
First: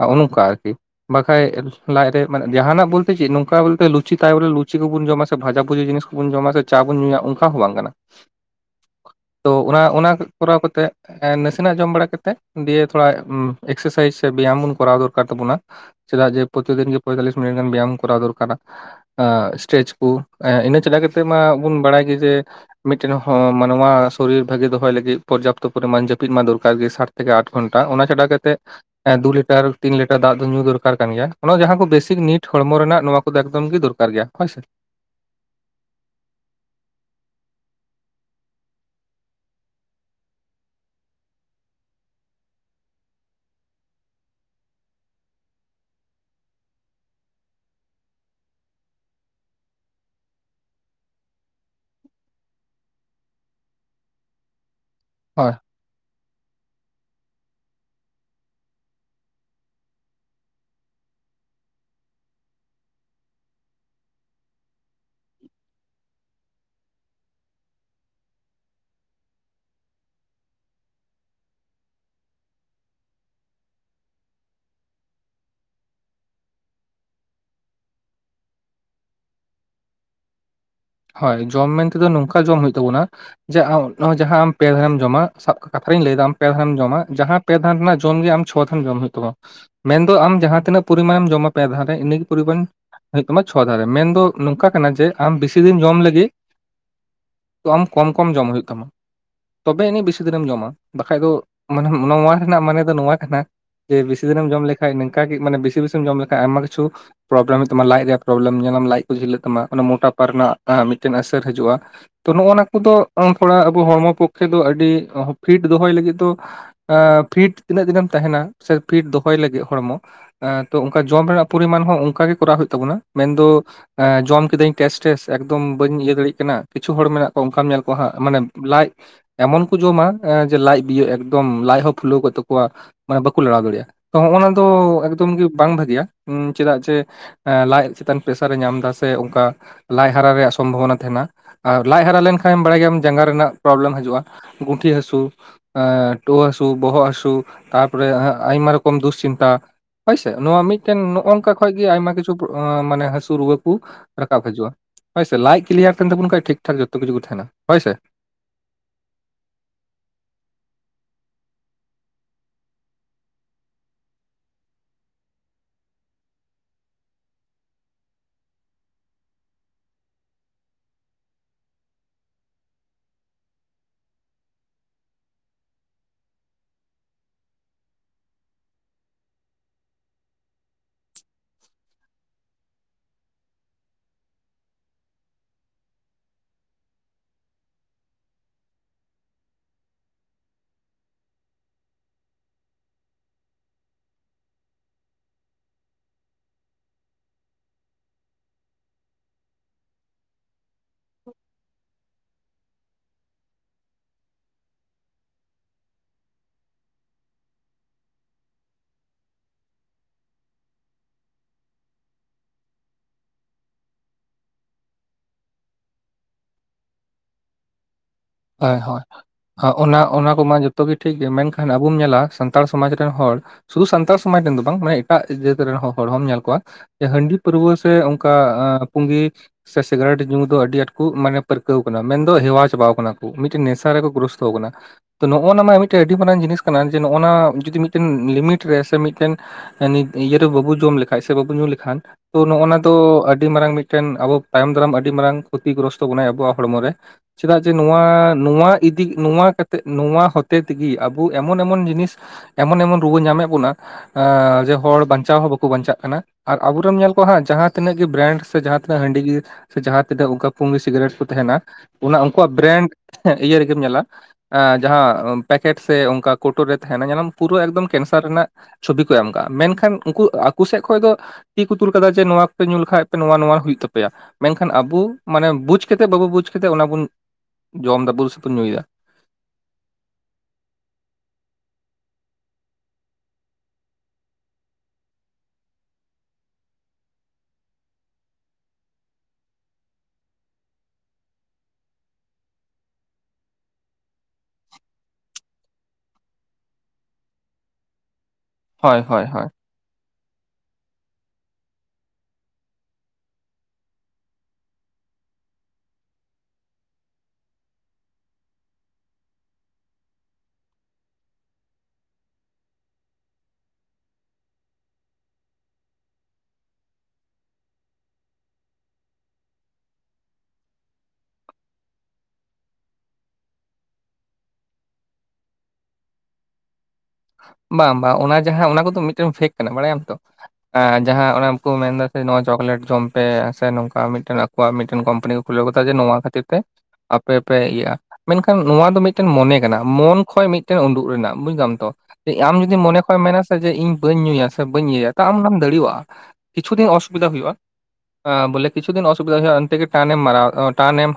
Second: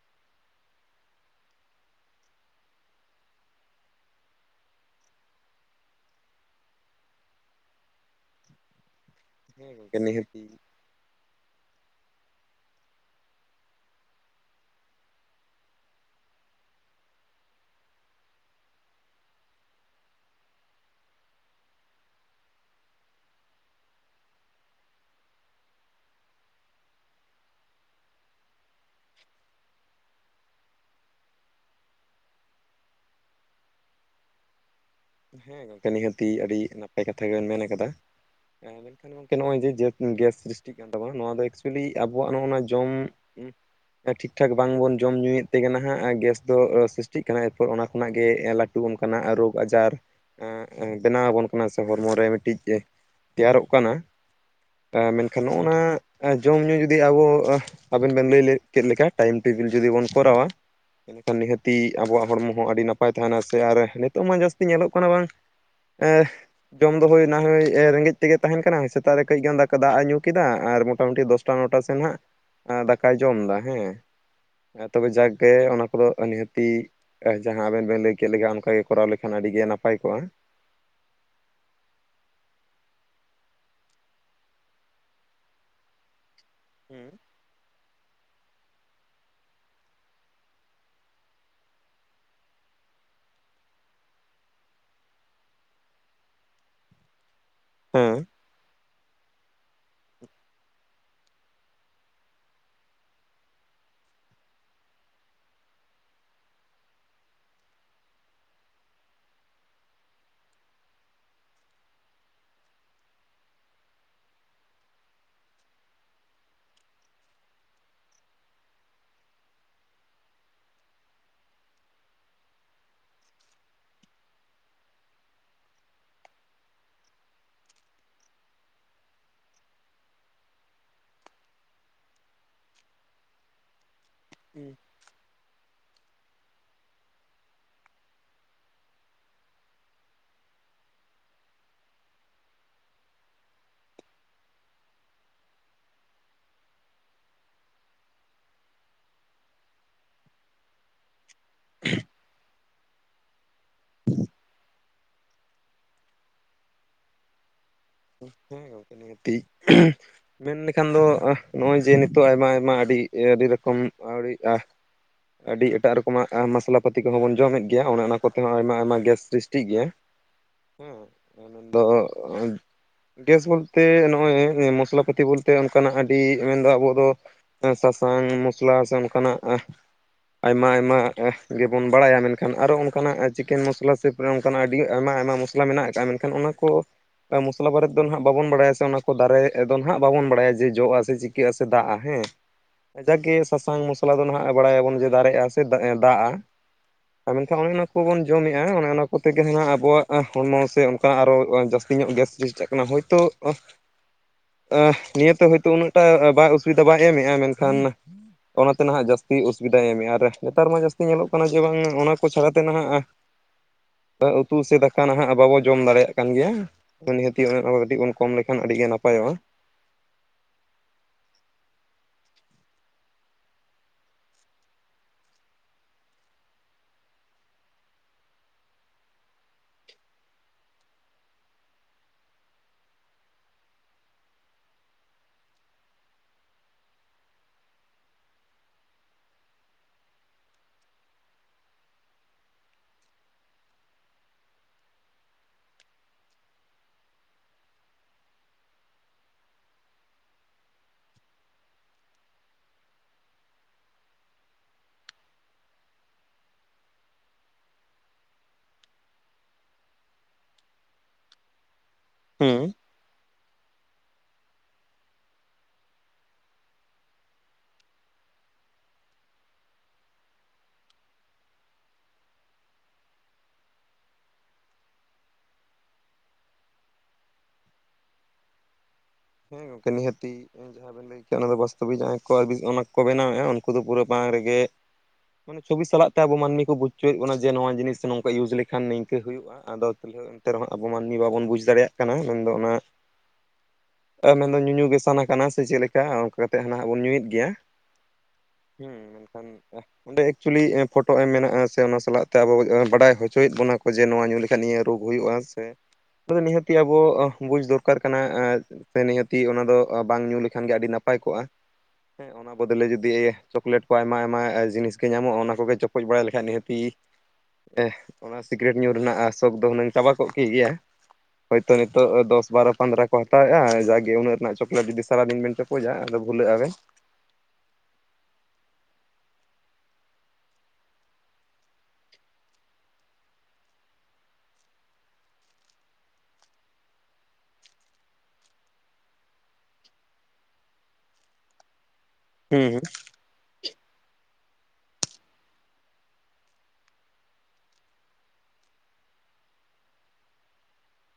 B: ᱟᱨ ᱚ-ᱱᱚᱝᱠᱟ ᱟᱨᱠᱤ᱾ ᱵᱟᱠᱷᱟᱡ ᱮ ᱞᱟᱡ ᱨᱮ ᱢᱟᱱᱮ ᱡᱟᱦᱟᱸᱱᱟᱜ ᱵᱩᱞᱛᱮ ᱪᱮᱫ ᱱᱚᱝᱠᱟ ᱵᱩᱞᱛᱮ ᱞᱩᱪᱤ ᱛᱟᱭ ᱵᱚᱞᱮ ᱞᱩᱪᱤ ᱠᱚᱵᱩᱱ ᱡᱚᱢᱟ ᱥᱮ ᱵᱷᱟᱡᱟ ᱵᱷᱩᱡᱤ ᱡᱤᱱᱤᱥ ᱵᱩᱱ ᱡᱚᱢᱟ ᱥᱮ ᱪᱟᱸ ᱵᱚᱱ ᱧᱩᱭᱟ ᱚᱱᱠᱟ ᱦᱚᱸ ᱵᱟᱝ ᱠᱟᱱᱟ, ᱛᱚ
A: ᱦᱮᱸ
B: ᱚᱱᱟ
A: ᱜᱚᱝᱠᱮ
B: ᱚᱱᱟ
A: ᱱᱤᱦᱟᱹᱛᱤ
B: ᱠᱚᱨᱟᱣ ᱠᱟᱛᱮᱜ ᱮ ᱱᱟᱥᱮ ᱱᱟᱜ ᱡᱚᱢ ᱵᱟᱲᱟ ᱠᱟᱛᱮᱜ ᱫᱤᱭᱮ ᱛᱷᱚᱲᱟ ᱩᱸ ᱮᱠᱥᱮᱥᱟᱭᱤᱡᱽ ᱥᱮ ᱵᱮᱭᱟᱢᱩᱱ ᱠᱚᱨᱟᱣ ᱫᱚᱨᱠᱟᱨ ᱛᱟᱹᱵᱩᱱᱟ ᱪᱮᱫᱟᱜ ᱡᱮ ᱯᱚᱨᱛᱤ ᱫᱤᱱ ᱜᱮ ᱯᱚᱸᱭᱛᱟᱞᱤᱥ ᱢᱤᱱᱤᱴ ᱜᱟᱱ ᱵᱮᱭᱟᱢ ᱠᱚᱨᱟᱣ ᱫᱚᱨᱠᱟᱨᱟ᱾ ᱟ ᱮᱥᱴᱮᱡᱽ ᱠᱩ ᱮᱸ ᱤᱱᱟᱹ ᱪᱷᱟᱰᱟ ᱠᱟᱛᱮᱜ ᱢᱟᱵᱚᱱ ᱵᱟᱲᱟᱭ ᱜᱮ ᱡᱮ ᱢᱤᱫᱴᱮᱱ ᱦᱚᱸ ᱢᱟᱱᱣᱶᱟ ᱥᱚᱨᱤᱨ ᱵᱷᱟᱜᱮ ᱫᱚᱦᱚᱭ ᱞᱟᱹᱜᱤᱫ ᱯᱚᱨᱡᱟᱯᱛᱚ ᱯᱚᱨᱤᱢᱟᱱ ᱡᱟᱹᱯᱤᱫ ᱢᱟ ᱫᱚᱨᱠᱟᱨ ᱜᱮ ᱥᱟᱨ ᱛᱷᱮᱠᱮ ᱟᱴ ᱜᱷᱚᱱᱴᱟ ᱚᱱᱟ ᱪᱷᱟᱰᱟ ᱠᱟᱛᱮᱜ ᱮᱸ ᱫᱩ ᱞᱤᱴ ᱴᱟᱨ ᱛᱤᱱ ᱞᱤᱴᱟᱨ ᱫᱟᱜ ᱫᱚ ᱧᱩ ᱫᱚᱨᱠᱟᱨ ᱠᱟᱱ ᱜᱮᱭᱟ ᱚᱱᱟ ᱫᱚ ᱡᱟᱦᱟᱸ ᱠᱚ ᱵᱮᱥᱤᱠ ᱱᱤᱴ ᱦᱚᱲᱢᱚ ᱨᱮᱱᱟᱜ ᱱᱚᱣᱟ ᱠᱚᱫᱚ ᱮᱠᱫᱚᱢ ᱜᱮ ᱫᱚᱨᱟᱨ ᱜᱮᱭᱟ ᱦᱚᱭ ᱥᱮ᱾
A: ᱦᱮᱸ ᱜᱚᱝᱠᱮ ᱱᱤᱦᱟᱹᱛᱤ ᱟᱹᱰᱤ ᱱᱟᱯᱟᱭ ᱠᱟᱛᱷᱟ ᱜᱮᱵᱮᱱ ᱢᱮᱱ ᱟᱠᱟᱫᱟ᱾ ᱮᱸ ᱢᱮᱱᱠᱷᱟᱱ ᱜᱚᱝᱠᱮ ᱱᱚᱜ-ᱚᱭ ᱡᱮ ᱡᱮᱛ ᱩᱸ ᱜᱮᱥ ᱥᱨᱤᱥᱴᱤᱜ ᱠᱟᱱ ᱛᱟᱵᱚᱱᱟ ᱱᱚᱣᱟ ᱫᱚ ᱮᱠᱪᱩᱞᱤ ᱟᱵᱚᱣᱟᱜ ᱱᱚᱜ-ᱚᱱᱟ ᱡᱚᱢ ᱩᱸᱜ ᱮᱸ ᱴᱷᱤᱠ ᱴᱷᱟᱠ ᱵᱟᱝ ᱵᱚᱱ ᱡᱚᱢ ᱧᱩᱭᱮᱫ ᱛᱮᱜᱮ ᱱᱟᱦᱟᱸᱜ ᱜᱮᱥ ᱫᱚ ᱚ ᱥᱤᱥᱴᱤᱜ ᱠᱟᱱᱟ ᱮᱭ ᱯᱚᱨ ᱚᱱᱟ ᱠᱷᱚᱱᱟᱜ ᱜᱮ ᱮ ᱞᱟᱴ ᱴᱩ ᱚᱱᱠᱟᱱᱟᱜ ᱟᱨ ᱨᱳᱜᱽ ᱟᱡᱟᱨ᱾ ᱮᱸᱜ ᱮ ᱵᱮᱱᱟᱣ ᱟᱵᱚᱱ ᱠᱟᱱᱟ ᱥᱮ ᱦᱚᱲᱢᱚ ᱨᱮ ᱢᱤᱫᱴᱤᱡ ᱛᱮᱭᱟᱨᱚᱜ ᱠᱟᱱᱟ᱾ ᱮ
B: ᱦᱳᱭ
A: ᱢᱮᱱᱠᱷᱟᱱ ᱱᱚᱜ-ᱚᱱᱟ ᱟ ᱡᱚᱢᱼᱧᱩ ᱡᱩᱫᱤ ᱟᱵᱚ ᱚ ᱟᱵᱮᱱ ᱵᱮᱱ ᱞᱟᱹᱭ ᱞᱮᱜ ᱠᱮᱜ ᱞᱮᱠᱟ ᱴᱟᱭᱤᱢ ᱴᱮᱵᱤᱞ ᱡᱩᱫᱤ ᱵᱚᱱ ᱠᱚᱨᱟᱣᱟ ᱮᱠᱷᱟᱱ ᱱᱤᱦᱟᱹᱛᱤ ᱟᱵᱚᱣᱟᱜ ᱦᱚᱲᱢᱚ ᱦᱚᱸ ᱟᱹᱰᱤ ᱱᱟᱯᱟᱭ ᱛᱮᱦᱮᱱᱟ ᱥᱮ ᱟᱨ ᱱᱤᱛᱚᱜ ᱢᱟ ᱡᱟᱹᱥᱛᱤ ᱧᱮᱞᱚᱜ ᱠᱟᱱᱟ ᱵᱟᱝᱼᱼ ᱮᱦ᱾ ᱡᱚᱢ ᱫᱚ ᱦᱳᱭ ᱱᱟᱦᱳᱭ ᱮ ᱨᱮᱸᱜᱮᱡ ᱛᱮᱜᱮ ᱛᱟᱦᱮᱱ ᱠᱟᱱᱟ ᱦᱳᱭ ᱥᱮᱛᱟᱜ ᱨᱮ ᱠᱟᱹᱡ ᱜᱟᱱ ᱫᱟᱠᱟ ᱫᱟᱜ ᱮ ᱧᱩ ᱠᱮᱫᱟ ᱟᱨ ᱢᱚᱴᱟᱼᱢᱩᱴᱤ ᱫᱚᱥ ᱟᱴᱴᱟ ᱱᱚᱴᱟ ᱥᱮᱱ ᱦᱟᱸᱜ ᱟ ᱫᱟᱠᱟᱭ ᱡᱚᱢᱫᱟ ᱦᱮᱸ᱾ ᱛᱚᱵᱮ ᱡᱟᱠᱜᱮ ᱚᱱᱟ ᱠᱚᱫᱚ ᱱᱤᱦᱟᱹᱛᱤ ᱡᱟᱦᱟᱸ ᱟᱵᱮᱱ ᱵᱮᱱ ᱞᱟᱹᱭ ᱠᱮᱫ ᱞᱮᱠᱟ ᱚᱱᱠᱟ ᱜᱮ ᱠᱚᱨᱟᱣ ᱞᱮ ᱠᱷᱟᱱ ᱟᱹᱰᱤ ᱜᱮ ᱱᱟᱯᱟᱭ ᱠᱚᱜᱼᱟ᱾
B: ᱦᱳᱭ ᱡᱚᱢ ᱢᱮᱱᱛᱮᱫᱚ ᱱᱚᱝᱠᱟ ᱡᱚᱢ ᱦᱳᱭᱩᱜ ᱛᱟᱵᱚᱱᱟ ᱡᱮ ᱟᱢ ᱱᱚᱜ-ᱚᱭ ᱦᱟᱦᱟᱸ ᱟᱢ ᱯᱮ ᱫᱷᱟᱣ ᱮᱢ ᱡᱚᱢᱟ ᱥᱟᱵ ᱠᱟᱛᱷᱟᱨᱮᱧ ᱞᱟᱹᱭᱮᱫᱟ ᱟᱢ ᱯᱮ ᱫᱷᱟᱣᱮᱢ ᱡᱚᱢᱟ
A: ᱦᱩᱸ
B: ᱡᱟᱦᱟᱸ ᱯᱮ ᱫᱷᱟᱱ ᱨᱮᱱᱟᱜ ᱡᱚᱢ ᱜᱮ ᱟᱢ ᱪᱷᱚ ᱫᱷᱟᱱ ᱡᱚᱢ ᱦᱩᱭᱩᱜ ᱛᱟᱢᱟ᱾ ᱢᱮᱱᱫᱚ ᱟᱢ ᱡᱟᱦᱟᱸ ᱛᱤᱱᱟᱹᱜ ᱯᱚᱨᱤᱢᱟᱱᱮᱢ ᱡᱚᱢᱟ ᱯᱮ ᱫᱷᱟᱣ ᱨᱮ ᱤᱱᱟᱹᱜ ᱜᱮ ᱯᱚᱨᱤᱢᱟᱱ ᱦᱩᱭᱩᱜ ᱛᱟᱢᱟ ᱪᱷᱚ ᱫᱷᱟᱣᱨᱮ, ᱢᱮᱱᱫᱚ ᱱᱚᱝᱠᱟ ᱠᱟᱱᱟ ᱡᱮ ᱟᱢ ᱵᱤᱥᱤ ᱡᱩᱫᱤᱢ ᱡᱚᱢ ᱞᱟᱹᱜᱤᱫ ᱛᱚ ᱟᱢ ᱠᱚᱢ
A: ᱦᱮᱸ
B: ᱠᱚᱢ ᱡᱚᱢ ᱦᱩᱭᱩᱜ ᱛᱟᱢᱟ᱾ ᱛᱚᱵᱮ ᱟᱹᱱᱤᱡ ᱵᱮᱥᱤ ᱫᱤᱱᱮᱢ ᱡᱚᱢᱟ ᱵᱟᱠᱷᱟᱡ ᱫᱚ ᱢᱟᱱᱫ ᱱᱚᱣᱟ ᱨᱮᱱᱟᱜ ᱢᱟᱱᱮ ᱫᱚ ᱱᱚᱣᱟ ᱠᱟᱱᱟ ᱡᱮ ᱵᱮᱥᱤ ᱫᱤᱱᱮᱢ ᱡᱚᱢ ᱞᱮᱠᱟᱱ ᱱᱤᱝᱟ ᱜᱮ ᱢᱟᱱᱮ ᱵᱤᱥᱤ ᱵᱮᱥᱤᱢ ᱡᱚᱢ ᱞᱮᱠᱷᱟᱡ ᱟᱭᱢᱟ ᱠᱤᱪᱷᱩ ᱯᱨᱚᱵᱽᱞᱮᱢ ᱦᱩᱭᱩᱜ ᱛᱟᱢᱟ ᱞᱟᱡ ᱨᱮᱭᱟᱜ ᱯᱨᱚᱵᱞᱮᱢ ᱧᱮᱞᱟᱢ ᱞᱟᱡᱽ ᱠᱚ ᱡᱷᱤᱡᱞᱞᱟᱹᱜ ᱛᱟᱢᱟ, ᱚᱱᱟ ᱢᱚᱴᱟᱯᱟ ᱨᱮᱱᱟᱜ ᱱᱟᱦᱟᱜ ᱢᱤᱫᱴᱮᱱ ᱟᱹᱥᱟᱹᱨ ᱦᱤᱡᱩᱜᱼᱟ᱾ ᱛᱚ ᱱᱚᱜᱼᱚᱱᱟ ᱠᱚᱫᱚ ᱛᱷᱚᱲᱟ ᱟᱵᱚ ᱦᱚᱲᱢᱚ ᱯᱚᱠᱠᱷᱮ ᱫᱚ ᱟᱹᱰᱤ ᱯᱷᱤᱴ ᱫᱚᱦᱚᱭ ᱞᱟᱹᱜᱤᱫ ᱫᱚ ᱮᱸ ᱯᱷᱤᱴ ᱛᱤᱱᱟᱹᱜ ᱫᱤᱱᱮᱢ ᱛᱟᱦᱮᱱᱟ ᱥᱮ ᱯᱷᱤᱴ ᱫᱚᱦᱚᱭ ᱞᱟᱹᱜᱤᱫ ᱦᱚᱲᱢᱚ ᱮᱸ ᱛᱚ ᱚᱱᱠᱟ ᱡᱚᱢ ᱨᱮᱱᱟᱜ ᱯᱚᱨᱤᱢᱟᱱ ᱦᱚᱸ ᱚᱱᱠᱟ ᱜᱮ ᱠᱚᱨᱟᱣ ᱦᱳᱭᱩᱜ ᱛᱟᱵᱚᱱᱟ ᱢᱮᱱᱫᱚ ᱮᱸ ᱡᱚᱢ ᱠᱤᱫᱟᱹᱧ ᱴᱮᱥᱴᱮᱥ ᱮᱠᱫᱚᱢ ᱵᱟᱹᱧ ᱤᱭᱟᱹ ᱫᱟᱲᱮᱜ ᱠᱟᱱᱟ ᱠᱤᱪᱷᱩ ᱦᱚᱲ ᱢᱮᱱᱟᱜ ᱠᱚᱣᱟ ᱚᱱᱠᱟᱢ ᱧᱮᱞ ᱠᱚᱣᱟ ᱦᱟᱸᱜ ᱢᱟᱱᱮ ᱞᱟᱡᱽ ᱮᱢᱚᱱ ᱠᱚ ᱡᱚᱢᱟ ᱮ ᱡᱮ ᱞᱟᱡᱽ ᱵᱤᱭᱳᱜ ᱮᱠᱫᱚᱢ ᱞᱟᱡᱽ ᱦᱚᱸ ᱯᱷᱩᱞᱟᱹᱣ ᱠᱚᱜ ᱛᱟᱠᱚᱣᱟ ᱢᱟᱱᱮ ᱵᱟᱠᱚ ᱞᱟᱲᱟᱣ ᱫᱟᱲᱮᱭᱟᱜᱼᱟ᱾ ᱛᱚ ᱦᱚᱜᱼᱚᱱᱟ ᱫᱚ
A: ᱦᱩᱸ
B: ᱮᱠᱫ ᱮᱠᱫᱳᱢ ᱜᱮ ᱵᱟᱝ ᱵᱷᱟᱜᱮᱭᱟ ᱪᱮᱫᱟᱜ ᱡᱮ ᱞᱟᱡ ᱪᱮᱛᱟᱱ ᱯᱮᱥᱟᱨ ᱮ ᱧᱟᱢ ᱮᱫᱟ ᱥᱮ ᱚᱱᱠᱟ ᱞᱟᱡᱽ ᱦᱟᱨᱟ ᱨᱮᱭᱟᱜ ᱥᱚᱢᱵᱷᱚᱵᱚᱱᱟ ᱛᱟᱦᱮᱱᱟ ᱟᱨ ᱞᱟᱡᱽ ᱦᱟᱨᱟ ᱞᱮᱱᱠᱷᱟᱱ ᱵᱟᱲᱟᱭ ᱜᱮᱭᱟᱢ ᱡᱟᱸᱜᱟ ᱨᱮᱱᱟᱜ ᱯᱨᱚᱵᱞᱮᱢ ᱦᱤᱡᱩᱜᱼᱟ ᱾ ᱜᱩᱴᱷᱤ ᱦᱟᱹᱥᱩ ᱾ ᱮ ᱴᱩ ᱦᱟᱹᱥᱩ ᱵᱚᱦᱚᱜ ᱦᱟᱹᱥᱩ ᱛᱟᱨᱯᱚᱨᱮ ᱟᱭᱢᱟ ᱨᱚᱠᱚᱢ ᱫᱩᱥᱪᱤᱱᱛᱟ ᱾ ᱦᱳᱭᱥᱮ ᱱᱚᱣᱟ ᱢᱤᱫᱴᱮᱱ ᱱᱚᱜᱼᱱᱚᱝᱠᱟ ᱠᱷᱚᱱ ᱜᱮ ᱟᱭᱢᱟ ᱠᱤᱪᱷᱩ ᱢᱟᱱᱮ ᱦᱟᱹᱥᱩ ᱨᱩᱣᱟᱹ ᱠᱩ ᱨᱟᱠᱟᱵ ᱦᱤᱡᱩᱜᱼᱟ ᱦᱳᱭᱥᱮ ᱞᱟᱡᱽ ᱠᱞᱤᱭᱟᱨ ᱛᱟᱦᱮᱸᱱ ᱛᱟᱵᱳᱱ ᱠᱷᱟᱱ ᱴᱷᱤᱠ ᱴᱷᱟᱠ ᱡᱚᱛᱚ ᱠᱤᱪᱷᱩ ᱛᱟᱦᱮᱱᱟ ᱦᱳᱭ ᱥᱮ ᱾
A: [inaudible] [unintelligible] ᱢᱮᱱᱞᱮᱠᱷᱟᱱ ᱫᱚ ᱱᱚᱜᱼᱚᱭ ᱡᱮ ᱱᱤᱛᱚᱜ ᱟᱭᱢᱟ ᱟᱭᱢᱟ ᱟᱹᱰᱤ ᱟᱹᱰᱤ ᱨᱚᱠᱚᱢ ᱟᱹᱣᱨᱤᱜᱼᱟ ᱾ ᱟᱹᱰᱤ ᱮᱴᱟᱜ ᱨᱚᱠᱚᱢᱟᱜ ᱢᱚᱥᱞᱟ ᱯᱟᱹᱛᱤ ᱠᱚᱦᱚᱸ ᱵᱚᱱ ᱡᱚᱢᱮᱫ ᱜᱮᱭᱟ ᱚᱱᱮ ᱚᱱᱟ ᱠᱚᱛᱮ ᱦᱚᱸ ᱟᱭᱢᱟ ᱟᱭᱢᱟ ᱜᱮᱥ ᱥᱨᱤᱥᱴᱤᱜ ᱜᱮᱭᱟ ᱾
B: [inaudible]
A: ᱦᱮ [inaudible] ᱚᱱᱟ ᱫᱚ ᱜᱮᱥ ᱵᱚᱞᱛᱮ ᱱᱚᱜᱼᱚᱭ ᱢᱚᱥᱞᱟ ᱯᱟᱹᱛᱤ ᱵᱚᱞᱛᱮ ᱚᱱᱠᱟᱱᱟᱜ ᱟᱹᱰᱤ ᱢᱮᱱᱫᱚ ᱟᱵᱚ ᱫᱚ ᱥᱟᱥᱟᱝ ᱢᱚᱥᱞᱟ ᱥᱮ ᱚᱱᱠᱟᱱᱟᱜ ᱟᱸᱦ ᱟᱭᱢᱟ ᱟᱭᱢᱟ ᱟᱸᱦ ᱜᱮᱵᱚᱱ ᱵᱟᱲᱟᱭᱟ ᱢᱮᱱᱠᱷᱟᱱ ᱟᱨᱚ ᱚᱱᱠᱟᱱᱟᱜ ᱪᱤᱠᱮᱱ ᱢᱚᱥᱞᱟ ᱥᱮ ᱛᱟᱯᱚᱨᱮ ᱚᱱᱠᱟᱱᱟᱜ ᱟᱹᱰᱤ ᱟᱭᱢᱟ ᱟᱭᱢᱟ ᱢᱚᱥᱞᱟ ᱢᱮᱱᱟᱜ ᱟᱠᱟᱫᱼᱟ ᱢᱮᱱᱠᱷᱟᱱ ᱚᱱᱟ ᱠᱚ ᱢᱚᱥ ᱢᱚᱥᱞᱟ ᱵᱟᱨᱮᱛᱮ ᱫᱚ ᱱᱟᱦᱟᱜ ᱵᱟᱵᱚᱱ ᱵᱟᱲᱟᱭᱟ ᱥᱮ ᱚᱱᱟ ᱠᱚ ᱫᱟᱨᱮ ᱫᱚ ᱱᱟᱦᱟᱜ ᱵᱟᱵᱚᱱ ᱵᱟᱲᱟᱭᱟ ᱡᱮ ᱡᱚᱜᱼᱟ ᱥᱮ ᱪᱤᱠᱟᱹᱜᱼᱟ ᱥᱮ ᱫᱟᱜᱼᱟ ᱦᱮᱸ ᱾ ᱡᱟᱜ ᱜᱮ ᱥᱟᱥᱟᱝ ᱢᱚᱥᱞᱟ ᱫᱚ ᱱᱟᱦᱟᱜ ᱵᱟᱲᱟᱭᱟᱵᱚᱱ ᱡᱮ ᱫᱟᱨᱮᱜᱼᱟ ᱥᱮ ᱫᱟᱜᱼᱟ ᱾ ᱟᱨ ᱢᱮᱱᱠᱷᱟᱱ ᱚᱱᱮ ᱚᱱᱟ ᱠᱚᱵᱚᱱ ᱡᱚᱢᱮᱫᱼᱟ ᱚᱱᱮ ᱚᱱᱟ ᱠᱚ ᱛᱮᱜᱮ ᱱᱟᱦᱟᱜ ᱟᱵᱚᱣᱟᱜ ᱦᱚᱲᱢᱚ ᱥᱮ ᱚᱱᱠᱟ ᱟᱨᱚ ᱡᱟᱹᱥᱛᱤ ᱧᱚᱜ ᱜᱮᱥ ᱥᱨᱤᱥᱴᱤᱟᱜ ᱠᱟᱱᱟ, ᱦᱳᱭᱛᱚ ᱟᱡ ᱱᱤᱭᱟᱹᱛᱮ ᱦᱳᱭᱛᱳ ᱩᱱᱟᱹᱜ ᱴᱟᱜ ᱵᱟᱭ ᱚᱥᱩᱵᱤᱫᱷᱟ ᱵᱟᱭ ᱮᱢᱮᱫᱼᱟ, ᱢᱮᱱᱠᱷᱟᱱ ᱚᱱᱟᱛᱮ ᱱᱟᱜ ᱡᱟᱹᱥᱛᱤ ᱚᱥᱩᱵᱤᱫᱟᱭ ᱮᱢᱮᱫᱼᱟ ᱟᱨ ᱱᱮᱛᱟᱨ ᱢᱟ ᱡᱟᱹᱥᱛᱤ ᱧᱮᱞᱚᱜ ᱠᱟᱱᱟ ᱡᱮ ᱵᱟᱝ ᱚᱱᱟ ᱠᱚ ᱪᱷᱟᱲᱟ ᱛᱮ ᱱᱟᱦᱟᱜ
B: [inaudible]
A: ᱩᱛᱩ ᱥᱮ ᱫᱟᱠᱟ ᱱᱟᱦᱟᱜ ᱵᱟᱵᱚ ᱡᱚᱢ ᱫᱟᱲᱮᱭᱟᱜ ᱠᱟᱱ ᱜᱮᱭᱟ, ᱱᱤᱦᱟᱹᱛᱤ ᱚᱱᱮ ᱚᱱᱟ ᱠᱟᱹᱴᱤᱡ ᱵᱚᱱ ᱠᱚᱢ ᱞᱮᱠᱷᱟᱱ
B: [unintelligible]
A: ᱟᱹᱰᱤ ᱜᱮ
B: ᱦᱳᱭ
A: ᱱᱟᱯᱟᱭᱚᱜᱼᱟ
B: ᱾ ᱚᱱᱟ ᱚᱱᱟ ᱠᱚᱢᱟ ᱡᱚᱛᱚ ᱜᱮ ᱴᱷᱤᱠ ᱜᱮᱭᱟ, ᱢᱮᱱᱠᱷᱟᱱ ᱟᱵᱚᱢ ᱧᱮᱞᱟ ᱥᱟᱱᱛᱟᱲ ᱥᱚᱢᱟᱡᱽ ᱨᱮᱱ ᱦᱚᱲ ᱥᱩᱫᱷᱩ ᱥᱟᱱᱛᱟᱲ ᱥᱚᱢᱟᱡᱽ ᱨᱮᱱ ᱫᱚ ᱵᱟᱝ ᱢᱟᱱᱮ ᱮᱴᱟᱜ ᱡᱟᱹᱛ ᱨᱮᱱ ᱦᱚᱲ ᱦᱚᱸᱢ ᱧᱮᱞ ᱠᱚᱣᱟ ᱾ ᱦᱟᱺᱰᱤ ᱯᱟᱹᱨᱣᱟᱹ ᱥᱮ ᱚᱱᱠᱟ ᱯᱩᱸᱜᱤ ᱥᱮ ᱥᱤᱜᱟᱨᱮᱴ ᱧᱩ ᱫᱚ ᱟᱹᱰᱤ ᱟᱸᱴ ᱠᱚ ᱢᱟᱱᱮ ᱯᱟᱹᱨᱠᱟᱹᱣ ᱟᱠᱟᱱᱟ, ᱢᱮᱱᱫᱚ ᱦᱮᱣᱟ ᱪᱟᱵᱟᱣ ᱟᱠᱟᱱᱟ ᱠᱚ ᱢᱤᱫᱴᱮᱱ ᱱᱮᱥᱟ ᱨᱮᱠᱚ ᱜᱨᱩᱥᱛᱚ ᱟᱠᱟᱱᱟ ᱾ ᱛᱚ ᱱᱚᱜᱼᱚᱱᱟ ᱢᱟᱨᱟᱝ ᱢᱤᱫᱴᱮᱱ ᱟᱹᱰᱤ ᱢᱟᱨᱟᱝ ᱡᱤᱱᱤᱥ ᱠᱟᱱᱟ ᱡᱮ ᱱᱚᱜᱼᱚ ᱱᱚᱣᱟ ᱡᱩᱫᱤ ᱢᱤᱫᱴᱮᱱ ᱞᱤᱢᱤᱴ ᱨᱮ ᱥᱮ ᱢᱤᱫᱴᱮᱱ ᱤᱭᱟᱹᱨᱮ ᱵᱟᱵᱚ ᱡᱚᱢ ᱞᱮᱠᱷᱟᱡ ᱥᱮ ᱵᱟᱵᱚ ᱧᱩ ᱞᱮᱠᱷᱟᱱ ᱛᱚ ᱱᱚᱜᱼᱱᱟ ᱫᱚ ᱟᱹᱰᱤ ᱢᱟᱨᱟᱝ ᱢᱤᱫᱴᱮᱱ ᱟᱵᱚ ᱛᱟᱭᱚᱢ ᱫᱟᱨᱟᱢ ᱟᱹᱰᱤ ᱢᱟᱨᱟᱝ ᱠᱷᱚᱛᱤᱜᱨᱚᱥᱛᱚ ᱵᱚᱱᱟᱭ ᱟᱵᱚᱣᱟᱜ ᱦᱚᱲᱢᱚ ᱨᱮ ᱾ ᱪᱮᱫᱟᱜ ᱡᱮ ᱱᱚᱣᱟ ᱱᱚᱣᱟ ᱤᱫᱤ ᱱᱚᱣᱟ ᱠᱟᱛᱮ ᱱᱚᱣᱟ ᱦᱚᱛᱮ ᱛᱮᱜᱮ ᱟᱵᱚ ᱮᱢᱚᱱ ᱮᱢᱚᱱ ᱡᱤᱱᱤᱥ ᱮᱢᱚᱱ ᱮᱢᱚᱱ ᱨᱩᱣᱟᱹ ᱧᱟᱢᱮᱫ ᱵᱚᱱᱟ ᱡᱮ ᱦᱚᱲ ᱵᱟᱧᱪᱟᱣ ᱦᱚᱸ ᱵᱟᱠᱚ ᱵᱟᱧᱪᱟᱜ ᱠᱟᱱᱟ ᱾ ᱟᱨ ᱟᱵᱚᱨᱮᱢ ᱧᱮᱞ ᱠᱚᱣᱟ ᱦᱟᱸᱜ ᱡᱟᱦᱟᱸ ᱛᱤᱱᱟᱹᱜ ᱜᱮ ᱵᱨᱮᱱᱰ ᱥᱮ ᱡᱟᱦᱟᱸ ᱛᱤᱱᱟᱹᱜ ᱦᱟᱺᱰᱤ ᱜᱮ ᱥᱮ ᱡᱟᱦᱟᱸ ᱛᱤᱱᱟᱹᱜ ᱚᱱᱠᱟ ᱯᱩᱝᱤ ᱥᱤᱜᱨᱮᱴ ᱠᱚ ᱛᱟᱦᱮᱱᱟ ᱚᱱᱟ ᱩᱱᱠᱩᱣᱟᱜ
A: ᱦᱩᱸ
B: ᱵᱨᱮᱱᱰ ᱤᱭᱟᱹ ᱨᱮᱜᱮᱢ ᱧᱮᱞᱟ ᱡᱟᱦᱟᱸ ᱯᱮᱠᱮᱴ ᱥᱮ ᱚᱱᱠᱟ ᱠᱳᱣᱴᱚ ᱨᱮ ᱛᱟᱦᱮᱱᱟ [unintelligible] ᱯᱩᱨᱟᱹ ᱮᱠᱫᱚᱢ ᱠᱮᱱᱥᱟᱨ ᱨᱮᱱᱟᱜ ᱪᱷᱚᱵᱤ ᱠᱚ ᱮᱢ ᱠᱟᱜᱼᱟ ᱢᱮᱱ ᱠᱷᱟᱱ ᱩᱱᱠᱩ ᱟᱠᱚ ᱥᱮᱫ ᱠᱷᱚᱚᱡ ᱫᱚ ᱛᱤ ᱠᱚ ᱫᱩᱞ ᱠᱟᱫᱟ ᱡᱮ ᱱᱚᱣᱟ ᱠᱚᱯᱮ ᱧᱩ ᱞᱮᱠᱷᱟᱡ ᱯᱮ ᱱᱚᱣᱟ ᱱᱚᱣᱟ ᱦᱩᱭᱩᱜ ᱛᱟᱯᱮᱭᱟ ᱾ ᱢᱮᱱᱠᱷᱟᱱ ᱟᱵᱚ ᱢᱟᱱᱮ ᱵᱩᱡ ᱠᱟᱛᱮᱫ ᱵᱟᱵᱚ ᱵᱩᱡ ᱠᱟᱛᱮᱫ ᱚᱱᱟ ᱵᱚᱱ ᱡᱚᱢ ᱮᱫᱟ ᱵᱚᱱ ᱥᱮ ᱵᱚᱱ ᱧᱩᱭ ᱮᱫᱟ ᱾
A: ᱦᱮᱸ ᱜᱚᱝᱠᱮ ᱱᱤᱦᱟᱹᱛᱤ ᱾ [unintelligible] ᱵᱟᱥᱛᱚᱵᱤ ᱡᱟᱦᱟᱸᱭ ᱠᱚ ᱟᱨ ᱚᱱᱟ ᱠᱚ ᱵᱮᱱᱟᱣᱮᱫᱼᱟ ᱩᱱᱠᱩ ᱫᱚ ᱯᱩᱨᱟᱹ ᱵᱟᱝ ᱨᱮᱜᱮ ᱪᱚᱵᱤᱥ ᱥᱟᱞᱟᱜ ᱛᱮ ᱟᱵᱚ ᱢᱟᱹᱱᱢᱤ ᱠᱚ ᱵᱩᱡᱽ ᱦᱚᱪᱚᱭᱮᱫ ᱵᱚᱱᱟ ᱡᱮ, ᱱᱚᱣᱟ ᱡᱤᱱᱤᱥ ᱱᱚᱝᱠᱟ ᱤᱭᱩᱡᱽ ᱞᱮᱠᱷᱟᱱ ᱱᱤᱝᱠᱟᱹ ᱦᱩᱭᱩᱜᱼᱟ ᱾ ᱟᱫᱚ ᱮᱱᱛᱮ ᱨᱮᱦᱚᱸ ᱟᱵᱚ ᱢᱟᱹᱱᱢᱤ ᱵᱟᱵᱚᱱ ᱵᱩᱡ ᱫᱟᱲᱮᱭᱟᱜ ᱠᱟᱱᱟ ᱢᱮᱱ ᱫᱚ ᱚᱱᱟ ᱢᱮᱱ ᱫᱚ ᱧᱩ ᱧᱩ ᱜᱮ ᱥᱟᱱᱟ ᱠᱟᱱᱟ ᱥᱮ ᱪᱮᱫ ᱞᱮᱠᱟ ᱚᱱᱠᱟ ᱠᱟᱛᱮᱫ ᱦᱟᱸᱜ ᱵᱚᱱ ᱧᱩᱭᱮᱫ ᱜᱮᱭᱟ ᱾ ᱦᱮᱸ
B: ᱦᱳᱭ
A: ᱢᱮᱱ
B: ᱦᱳᱭ
A: ᱠᱷᱟᱱ
B: ᱦᱳᱭ
A: ᱚᱸᱰᱮ ᱮᱠᱪᱩᱭᱮᱞᱤ ᱯᱷᱳᱴᱳ ᱮᱢ ᱢᱮᱱᱟᱜᱼᱟ ᱥᱮ ᱚᱱᱟ ᱥᱟᱞᱟᱜ ᱛᱮ ᱟᱵᱚ ᱵᱟᱰᱟᱭ ᱦᱚᱪᱚᱭᱮᱫ ᱵᱚᱱᱟ ᱠᱚ ᱡᱮ ᱱᱚᱣᱟ ᱧᱩ ᱱᱤᱭᱟᱹ ᱨᱳᱜᱽ ᱦᱩᱭᱩᱜᱼᱟ ᱥᱮ ᱱᱤᱦᱟᱹᱛᱤ ᱟᱵᱚ ᱵᱩᱡᱽ ᱫᱚᱨᱠᱟᱨ ᱠᱟᱱᱟ ᱾ ᱥᱮ ᱱᱤᱦᱟᱛᱤ ᱚᱱᱟ ᱫᱚ ᱵᱟᱝ ᱧᱩ ᱞᱮ ᱠᱷᱟᱱ ᱜᱮ ᱟᱹᱰᱤ ᱱᱟᱯᱟᱭ ᱠᱚᱜᱼᱟ᱾ ᱦᱮᱸ ᱵᱚᱫᱚᱞᱮ ᱡᱩᱫᱤ ᱪᱚᱠᱞᱮᱴ ᱠᱚ ᱟᱭᱢᱟ, ᱟᱭᱢᱟ ᱡᱤᱱᱤᱥ ᱜᱮ ᱧᱟᱢᱚᱜᱼᱟ᱾ ᱚᱱᱟ ᱠᱚ ᱜᱮ ᱪᱚᱠᱚᱡ ᱵᱟᱲᱟᱭ ᱞᱮᱠᱷᱟᱡ ᱱᱤᱦᱟᱹᱛᱤ ᱦᱮᱸ ᱚᱱᱟ ᱥᱤᱠᱨᱮᱴ ᱧᱩ ᱨᱮᱱᱟᱜ ᱥᱚᱠ ᱫᱚ ᱦᱩᱱᱟᱹᱝ ᱪᱟᱵᱟ ᱠᱚᱜ ᱠᱮ ᱜᱮᱭᱟᱢ ᱾ ᱦᱳᱭᱛᱳ ᱱᱤᱛᱚᱜ ᱫᱚᱥ ᱵᱟᱨᱚ ᱯᱚᱱᱨᱚ ᱠᱚ ᱦᱟᱛᱟᱣᱮᱫᱼᱟ᱾ ᱡᱟᱜᱮ ᱩᱱᱟᱹᱜ ᱨᱮᱱᱟᱜ ᱪᱚᱠᱞᱮᱴ ᱥᱟᱨᱟ ᱫᱤᱱ ᱵᱤᱱ ᱪᱚᱯᱚᱡᱟ ᱟᱫᱚ ᱵᱷᱩᱞᱟᱹᱜ ᱟᱵᱮᱱ
B: ᱵᱟᱝ, ᱵᱟᱝ ᱚᱱᱟ ᱡᱟᱦᱟᱸ ᱚᱱᱟ ᱠᱚ ᱫᱚ ᱢᱤᱫᱴᱮᱱ ᱯᱷᱮᱠ ᱠᱟᱱᱟ ᱵᱟᱲᱟᱭᱟᱢ ᱛᱚ ᱾ ᱦᱮᱸ ᱡᱟᱦᱟᱸ ᱚᱱᱟᱠᱩ ᱢᱮᱱ ᱫᱟ ᱥᱮ ᱱᱚᱣᱟ ᱪᱚᱠᱞᱮᱴ ᱡᱚᱢ ᱯᱮ ᱥᱮ ᱱᱚᱝᱠᱟ ᱢᱤᱫᱴᱮᱱ ᱟᱠᱣᱟᱜ ᱢᱤᱫ ᱴᱮᱱ ᱠᱳᱢᱯᱟᱱᱤ ᱠᱚ ᱠᱷᱩᱞᱟᱹᱣ ᱟᱠᱟᱫᱟ ᱡᱮ ᱱᱚᱣᱟ ᱠᱷᱟᱹᱛᱤᱨ ᱛᱮ ᱟᱯᱮ ᱯᱮ ᱤᱭᱟᱹᱼᱟ ᱢᱮᱱᱠᱷᱟᱱ ᱱᱚᱣᱟ ᱫᱚ ᱢᱤᱫ ᱴᱮᱱ ᱢᱚᱱᱮ ᱠᱟᱱᱟ, ᱢᱚᱱ ᱠᱷᱚᱱᱚᱡ ᱢᱤᱫ ᱴᱮᱱ ᱩᱰᱩᱩᱜ ᱨᱮᱱᱟᱜ ᱵᱩᱡᱫᱟᱢ ᱛᱚ᱾ ᱟᱢ
A: ᱦᱩᱸ
B: ᱡᱩᱫᱤ ᱢᱚᱱᱮ ᱠᱷᱚᱡ ᱢᱮᱱᱟ ᱥᱮ ᱡᱮ ᱤᱧ ᱵᱟᱹᱧ ᱧᱩᱭᱟ ᱥᱮ ᱵᱟᱹᱧ ᱤᱭᱟᱹᱭᱟ ᱛᱚ ᱟᱢ ᱫᱟᱲᱮᱭᱟᱜᱼᱟ, ᱠᱤᱪᱷᱩ ᱫᱤᱱ ᱚᱥᱩᱵᱤᱫᱟ ᱦᱩᱭᱩᱜᱭᱼᱟ᱾ ᱟ ᱵᱚᱞᱮ ᱠᱤᱪᱷᱩ ᱫᱤᱱ ᱚᱥᱩᱵᱤᱫᱷᱟ ᱦᱩᱭᱩᱜ ᱚᱱ ᱛᱮᱜᱮ ᱴᱟᱱᱮᱢ ᱢᱟᱨᱟᱣ ᱴᱟᱱᱮᱢ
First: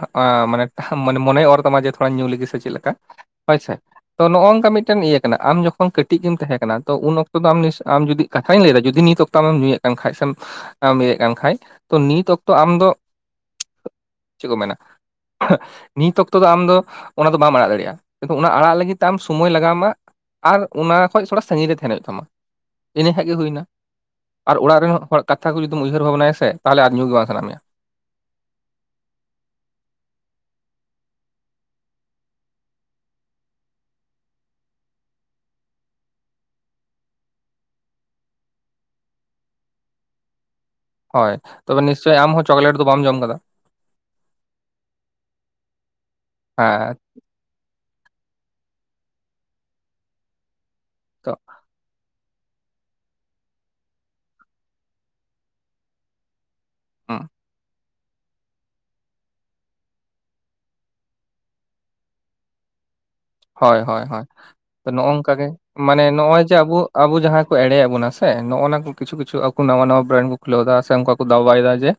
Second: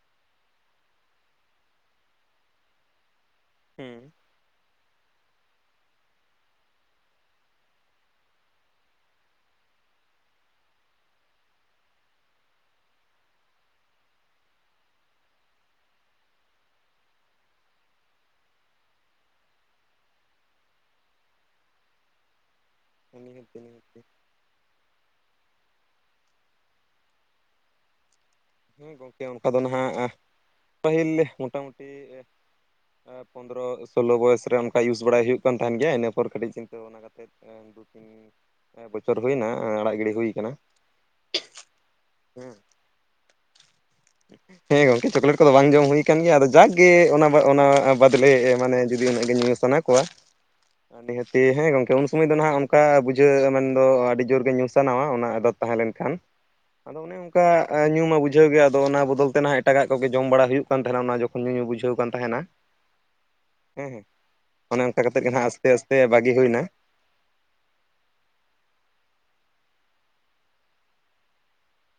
B: ᱢᱟᱱᱮ ᱢᱟᱱᱮ ᱢᱚᱱᱮᱭ ᱚᱨ ᱛᱟᱢᱟ ᱡᱮ ᱛᱷᱚᱲᱟ ᱧᱩ ᱞᱟᱹᱜᱤᱫ ᱥᱮ ᱪᱮᱫ ᱞᱮᱠᱟ ᱾ ᱦᱳᱭ ᱥᱮ
A: ᱦᱩᱸ
B: ᱛᱚ ᱱᱚᱜᱼ ᱱᱚᱝᱠᱟ ᱢᱤᱫ ᱴᱮᱱ ᱤᱭᱟᱹ ᱠᱟᱱᱟ᱾ ᱟᱢ ᱡᱚ ᱠᱷᱚᱱ ᱠᱟᱹᱴᱤᱡ ᱜᱮᱢ ᱛᱟᱦᱮᱸ ᱠᱟᱱᱟ ᱛᱚ ᱩᱱ ᱚᱠᱛᱚ ᱫᱚ ᱟᱢ ᱡᱩᱫᱤ ᱠᱟᱛᱷᱟᱧ ᱞᱟᱹᱭᱮᱫᱟ ᱡᱩᱫᱤ ᱱᱤᱛ ᱚᱠᱛᱚᱮᱢ ᱧᱩᱭᱮᱫ ᱠᱟᱱ ᱠᱷᱟᱡ ᱥᱮᱢ [inaudible] ᱱᱤᱛ ᱚᱠᱛᱚ ᱟᱢ ᱫᱚ ᱪᱮᱫ ᱠᱚ ᱢᱮᱱᱟ ᱱᱤᱛ ᱚᱠᱛᱚ ᱫᱚ ᱟᱢᱫᱚ ᱚᱱᱟ ᱫᱚ ᱵᱟᱢ ᱟᱲᱟᱜ ᱫᱟᱲᱮᱭᱟᱜᱼᱟ, ᱚᱱᱟ ᱟᱲᱟᱜ ᱞᱟᱹᱜᱤᱫ ᱛᱮ ᱟᱢ ᱥᱚᱢᱚᱭ ᱞᱟᱜᱟᱣ ᱢᱟ ᱟᱨ ᱚᱱᱟ ᱠᱷᱚᱡ ᱛᱷᱚᱲᱟ ᱥᱟᱺᱜᱤᱧ ᱨᱮ ᱛᱟᱦᱮᱱ ᱦᱩᱭᱩᱜ ᱛᱟᱢᱟ᱾ ᱤᱱᱟᱹ
A: ᱦᱩᱸ
B: ᱠᱷᱟᱱ ᱜᱮ
A: ᱱᱤᱦᱟᱹᱛᱤ
B: ᱦᱩᱭᱱᱟ᱾
A: ᱱᱤᱦᱟᱹᱛᱤ
B: ᱟᱨ ᱚᱲᱟᱜ ᱨᱮᱱ ᱦᱚᱲ ᱠᱟᱛᱷᱟ ᱠᱩᱢ ᱩᱭᱦᱟᱹᱨ ᱵᱷᱟᱵᱱᱟᱭᱟ ᱥᱮ ᱛᱟᱦᱚᱞᱮ ᱟᱨ ᱧᱩ ᱜᱮ ᱵᱟᱝ ᱥᱟᱱᱟ ᱢᱮᱭᱟ ᱾
A: ᱦᱮᱸ ᱜᱚᱝᱠᱮ ᱚᱱᱠᱟ ᱫᱚ ᱱᱟᱦᱟᱜ ᱯᱟᱹᱦᱤᱞ ᱢᱚᱴᱟ ᱢᱩᱴᱤ ᱯᱚᱱᱫᱽᱨᱚ, ᱥᱳᱞᱳ ᱵᱚᱭᱚᱥ ᱨᱮ ᱚᱱᱠᱟ ᱤᱭᱩᱥ ᱵᱟᱲᱟᱭ ᱦᱩᱭᱩᱜ ᱠᱟᱱ ᱛᱟᱦᱮᱱ ᱜᱮᱭᱟ᱾ ᱤᱱᱟᱹ ᱯᱚᱨ ᱠᱟᱹᱴᱤᱡ ᱪᱤᱱᱛᱟᱹ ᱵᱷᱟᱵ ᱱᱟ ᱠᱟᱛᱮᱫ ᱫᱩ ᱛᱤᱱ ᱵᱚᱪᱷᱚᱨ ᱦᱩᱭᱱᱟ ᱟᱲᱟᱜ ᱜᱤᱲᱤ ᱦᱩᱭ ᱠᱟᱱᱟ ᱾
B: ᱦᱳᱭ ᱛᱚᱵᱮ ᱱᱤᱥᱪᱳᱭ ᱟᱢ ᱦᱚᱸ ᱪᱚᱠᱞᱮᱴ ᱫᱚ ᱵᱟᱢ ᱡᱚᱢ ᱠᱟᱫᱟ ᱾
A: ᱦᱮᱸ ᱜᱚᱝᱠᱮ ᱪᱚᱠᱞᱮᱴ ᱠᱚᱫᱚ ᱵᱟᱝ ᱡᱚᱢ ᱦᱩᱭ ᱠᱟᱱᱟᱱ ᱜᱮᱭᱟ᱾ ᱟᱫᱚ ᱡᱟᱠ ᱜᱮ
B: ᱦᱮᱸ
A: ᱚᱱᱟ, ᱚᱱᱟ ᱵᱟᱫ ᱞᱮ ᱢᱟᱱᱮ ᱡᱩᱫᱤ ᱩᱱᱟᱹᱜ ᱜᱮ ᱧᱩ ᱧᱩ ᱥᱟᱱᱟ ᱠᱚᱣᱟ,
B: ᱛᱚ
A: ᱱᱤᱦᱟᱹᱛᱤ ᱦᱮᱸ ᱜᱚᱝᱠᱮ ᱾ ᱥᱩᱢᱚᱭ ᱫᱚ ᱱᱟᱦᱟᱜ ᱚᱱᱠᱟ ᱵᱩᱡᱷᱟᱹᱣ ᱢᱮᱱ ᱫᱚ ᱟᱹᱰᱤ ᱡᱳᱨ ᱜᱮ ᱧᱩ ᱥᱟᱱᱟᱣᱟ ᱚᱱᱟ ᱟᱫᱚᱛ ᱛᱟᱦᱮᱸ ᱞᱮᱱ ᱠᱷᱟᱱ ᱟᱫᱚ ᱚᱱᱮ ᱚᱱᱠᱟ ᱧᱩ ᱢᱟ ᱵᱩᱡᱷᱟᱹᱣ ᱜᱮᱭᱟᱢ ᱾ ᱟᱫᱚ ᱚᱱᱟ ᱵᱚᱫᱚᱞ ᱛᱮ ᱱᱟᱦᱟᱜ ᱮᱴᱟᱜᱟᱜ ᱠᱚᱜᱮ ᱡᱚᱢ ᱵᱟᱲᱟ ᱦᱩᱭᱩᱜ ᱠᱟᱱ ᱛᱟᱦᱮᱱᱟ, ᱚᱱᱟ ᱡᱚᱠᱷᱚᱱ ᱧᱩ, ᱧᱩ ᱵᱩᱡᱷᱟᱹᱣ ᱠᱟᱱ ᱛᱟᱦᱮᱱᱟ ᱾
B: ᱦᱳᱭ, ᱦᱳᱭ, ᱦᱳᱭ
A: ᱚᱱᱮ ᱚᱱᱠᱟ ᱠᱟᱛᱮᱫ
B: ᱱᱚᱝᱠᱟ ᱜᱮ
A: ᱱᱟᱦᱟᱜ ᱟᱥᱛᱮ ᱟᱥᱛᱮ
B: ᱢᱟᱱᱮ
A: ᱵᱟᱹᱜᱤ
B: ᱱᱚᱜᱼᱚᱭ ᱡᱮ
A: ᱦᱩᱭᱱᱟ
B: ᱟᱵᱚ ᱟᱵᱚ ᱡᱟᱦᱟᱸᱭ ᱠᱚ ᱮᱲᱮ ᱮᱫ ᱵᱚᱱᱟ ᱥᱮ ᱱᱚᱜᱼᱱᱟ ᱠᱚ ᱠᱤᱪᱷᱩ, ᱠᱤᱪᱷᱩ ᱟᱠᱚ ᱱᱟᱣᱟ ᱱᱟᱣᱟ ᱵᱨᱮᱱᱰ ᱠᱚ ᱠᱷᱩᱞᱟᱹᱣᱫᱟ ᱥᱮ ᱚᱱᱠᱟ ᱠᱚ ᱫᱟᱣᱵᱟᱭᱮᱫᱟ ᱡᱮ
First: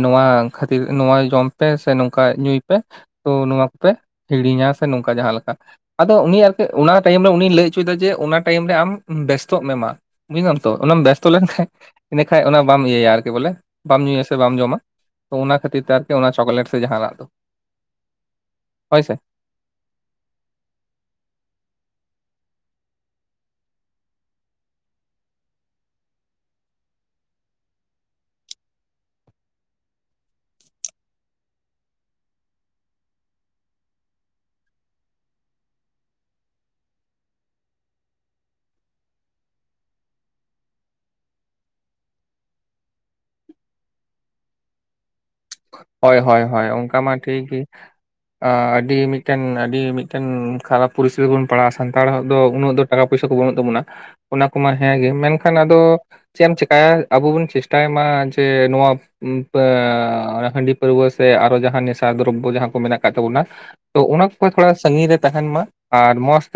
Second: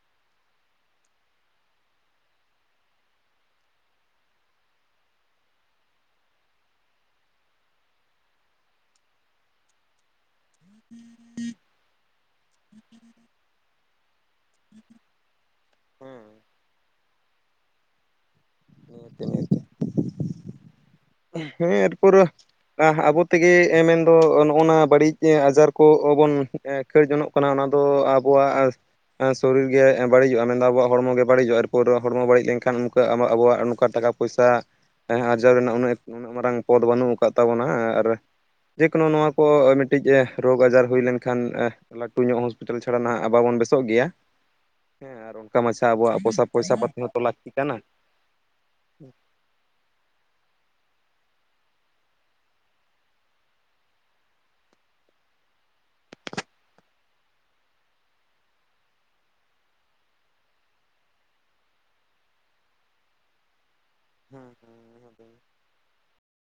B: ᱱᱚᱣᱟ ᱠᱷᱟᱹᱛᱤᱨ ᱱᱚᱣᱟ ᱡᱚᱢ ᱯᱮ ᱥᱮ ᱱᱚᱝᱠᱟ ᱧᱩᱭ ᱯᱮ ᱛᱚ ᱱᱚᱣᱟ ᱠᱚ ᱯᱮ ᱦᱤᱲᱤᱧᱟ ᱥᱮ ᱱᱚᱝᱠᱟ ᱡᱟᱦᱟᱸ ᱞᱮᱠᱟ ᱾ ᱟᱫᱚ ᱩᱱᱤ ᱟᱨᱠᱤ ᱚᱱᱟ ᱴᱟᱭᱤᱢ ᱨᱮ ᱩᱱᱤ ᱞᱟᱹᱭ ᱦᱚᱪᱚᱭᱮᱫᱟ ᱡᱮ ᱚᱱᱟ ᱴᱟᱭᱤᱢ ᱨᱮ ᱟᱢ ᱵᱮᱥᱛᱚᱜ ᱢᱮ ᱢᱟ ᱾ ᱵᱩᱡᱷᱫᱟᱢ ᱛᱚ ᱚᱱᱟᱢ ᱵᱮᱥᱛᱚ ᱞᱮᱱᱠᱷᱟᱱ ᱤᱱᱟᱹ ᱠᱷᱟᱡ ᱚᱱᱟ ᱵᱟᱢ ᱤᱭᱟᱹᱭᱟ ᱟᱨᱠᱤ ᱵᱚᱞᱮ ᱵᱟᱢ ᱧᱩᱭᱟ ᱥᱮ ᱵᱟᱢ ᱡᱚᱢᱟ ᱾ ᱛᱚ ᱚᱱᱟ ᱠᱷᱟᱹᱛᱤᱨ ᱛᱮ ᱟᱨᱠᱤ ᱚᱱᱟ ᱪᱚᱠᱞᱮᱴ ᱥᱮ ᱡᱟᱦᱟᱱᱟᱜ ᱦᱳᱭ ᱥᱮ ᱾
A: ᱦᱮᱸ ᱮᱨ ᱯᱩᱨᱟᱹ ᱾ ᱟ ᱟᱵᱚ ᱛᱮᱜᱮ ᱮᱢᱮᱱ ᱫᱚ ᱱᱚᱜᱼᱱᱟ ᱵᱟᱹᱲᱤᱡ ᱟᱡᱟᱨ ᱠᱚᱦᱚᱸ ᱵᱚᱱ ᱠᱟᱹᱭ ᱡᱚᱱᱚᱜ ᱠᱟᱱᱟ ᱚᱱᱟ ᱫᱚ ᱟᱵᱚᱣᱟᱜ ᱟᱨ ᱥᱚᱨᱤᱨ ᱜᱮ ᱵᱟᱹᱲᱤᱡᱚᱜᱼᱟ, ᱢᱮᱱᱫᱟ ᱟᱵᱚᱣᱟᱜ ᱦᱚᱲᱢᱚ ᱜᱮ ᱵᱟᱹᱲᱤᱡᱚᱜᱼᱟ, ᱮᱨ ᱯᱚᱨ ᱦᱚᱲᱢᱚ ᱵᱟᱹᱲᱤᱡ ᱞᱮᱱᱠᱷᱟᱱ ᱩᱱᱠᱟ ᱟᱢᱟᱜ ᱟᱵᱚᱣᱟᱜ ᱱᱚᱝᱠᱟ ᱴᱟᱠᱟ ᱯᱚᱭᱥᱟ ᱟᱨᱡᱟᱣ ᱨᱮᱱᱟᱜ ᱩᱱᱟᱹ, ᱩᱱᱟᱹᱜ ᱢᱟᱨᱟᱝ ᱯᱚᱫᱽ ᱵᱟᱹᱱᱩᱜ ᱟᱠᱟᱫ ᱛᱟᱵᱚᱱᱟ ᱟᱨ ᱡᱮ ᱠᱳᱱᱳ ᱱᱚᱣᱟ ᱠᱚ ᱢᱤᱫᱴᱤᱡ ᱮᱸ ᱨᱳᱜᱽ ᱟᱸᱡᱟᱨ ᱦᱩᱭ ᱞᱮᱱ ᱠᱷᱟᱱ ᱮᱸ ᱞᱟᱹᱴᱩ ᱧᱚᱜ ᱦᱚᱸᱥᱯᱤᱴᱟᱞ ᱪᱷᱟᱲᱟ ᱱᱟᱦᱸᱜ ᱵᱟᱵᱚᱱ ᱵᱮᱥᱚᱜ ᱜᱮᱭᱟ ᱦᱮᱸ ᱟᱨ ᱚᱱᱠᱟ ᱢᱟᱪᱷᱟ
B: ᱦᱳᱭ,
A: ᱟᱵᱚᱣᱟᱜ
B: ᱦᱳᱭ,
A: ᱯᱚᱭᱥᱟ
B: ᱦᱳᱭ,
A: ᱯᱚᱭᱥᱟ ᱯᱟᱹᱛᱤ
B: ᱚᱝᱠᱟ ᱢᱟ᱾
A: ᱦᱚᱸᱛᱚ
B: ᱴᱷᱤᱠ
A: ᱞᱟᱹᱠᱛᱤ
B: ᱜᱮ
A: ᱠᱟᱱᱟ
B: ᱟᱹᱰᱤ ᱢᱤᱫᱴᱮᱱ, ᱟᱹᱰᱤ ᱢᱤᱫᱴᱮᱱ, ᱠᱷᱟᱨᱟᱯ ᱯᱚᱨᱤᱥ ᱨᱮᱵᱚᱱ ᱯᱟᱲᱟᱜᱼᱟ᱾ ᱥᱟᱱᱛᱟᱲ ᱦᱚᱲ ᱫᱚ ᱩᱱᱟᱹᱜ ᱫᱚ ᱴᱟᱠᱟ ᱯᱚᱭᱥᱟᱹ ᱠᱚ ᱵᱟᱹᱱᱩᱜ ᱛᱟᱵᱚᱱᱟ᱾ ᱚᱱᱟ ᱠᱚᱢᱟ ᱦᱮᱸ ᱜᱮ᱾ ᱢᱮᱱᱠᱷᱟᱱ ᱟᱫᱚ ᱪᱮᱫ ᱮᱢ ᱪᱤᱠᱟᱭᱟ᱾ ᱟᱵᱚ ᱵᱚᱱ ᱪᱮᱥᱴᱟᱭ ᱢᱟ ᱡᱮ ᱱᱚᱣᱟ ᱯᱟᱹᱻ ᱦᱟᱺᱰᱤ ᱯᱟᱹᱨᱣᱟᱹ ᱥᱮ ᱟᱨᱚ ᱡᱟᱦᱟᱸ ᱱᱮᱥᱟ ᱫᱨᱚᱵᱽᱵᱚ ᱡᱟᱦᱟᱸ ᱠᱚ ᱢᱮᱱᱟᱼᱜ ᱟᱠᱟᱜ ᱛᱟᱵᱚᱱᱟ᱾ ᱛᱚ ᱚᱱᱟ
A: ᱦᱮᱸ
B: ᱠᱚ ᱛᱷᱚᱲᱟ ᱥᱟᱹᱜᱤᱧ
A: ᱦᱮᱸ
B: ᱨᱮ ᱛᱟᱦᱮᱱ ᱢᱟ᱾ ᱟᱨ ᱢᱚᱸᱥ ᱛᱮ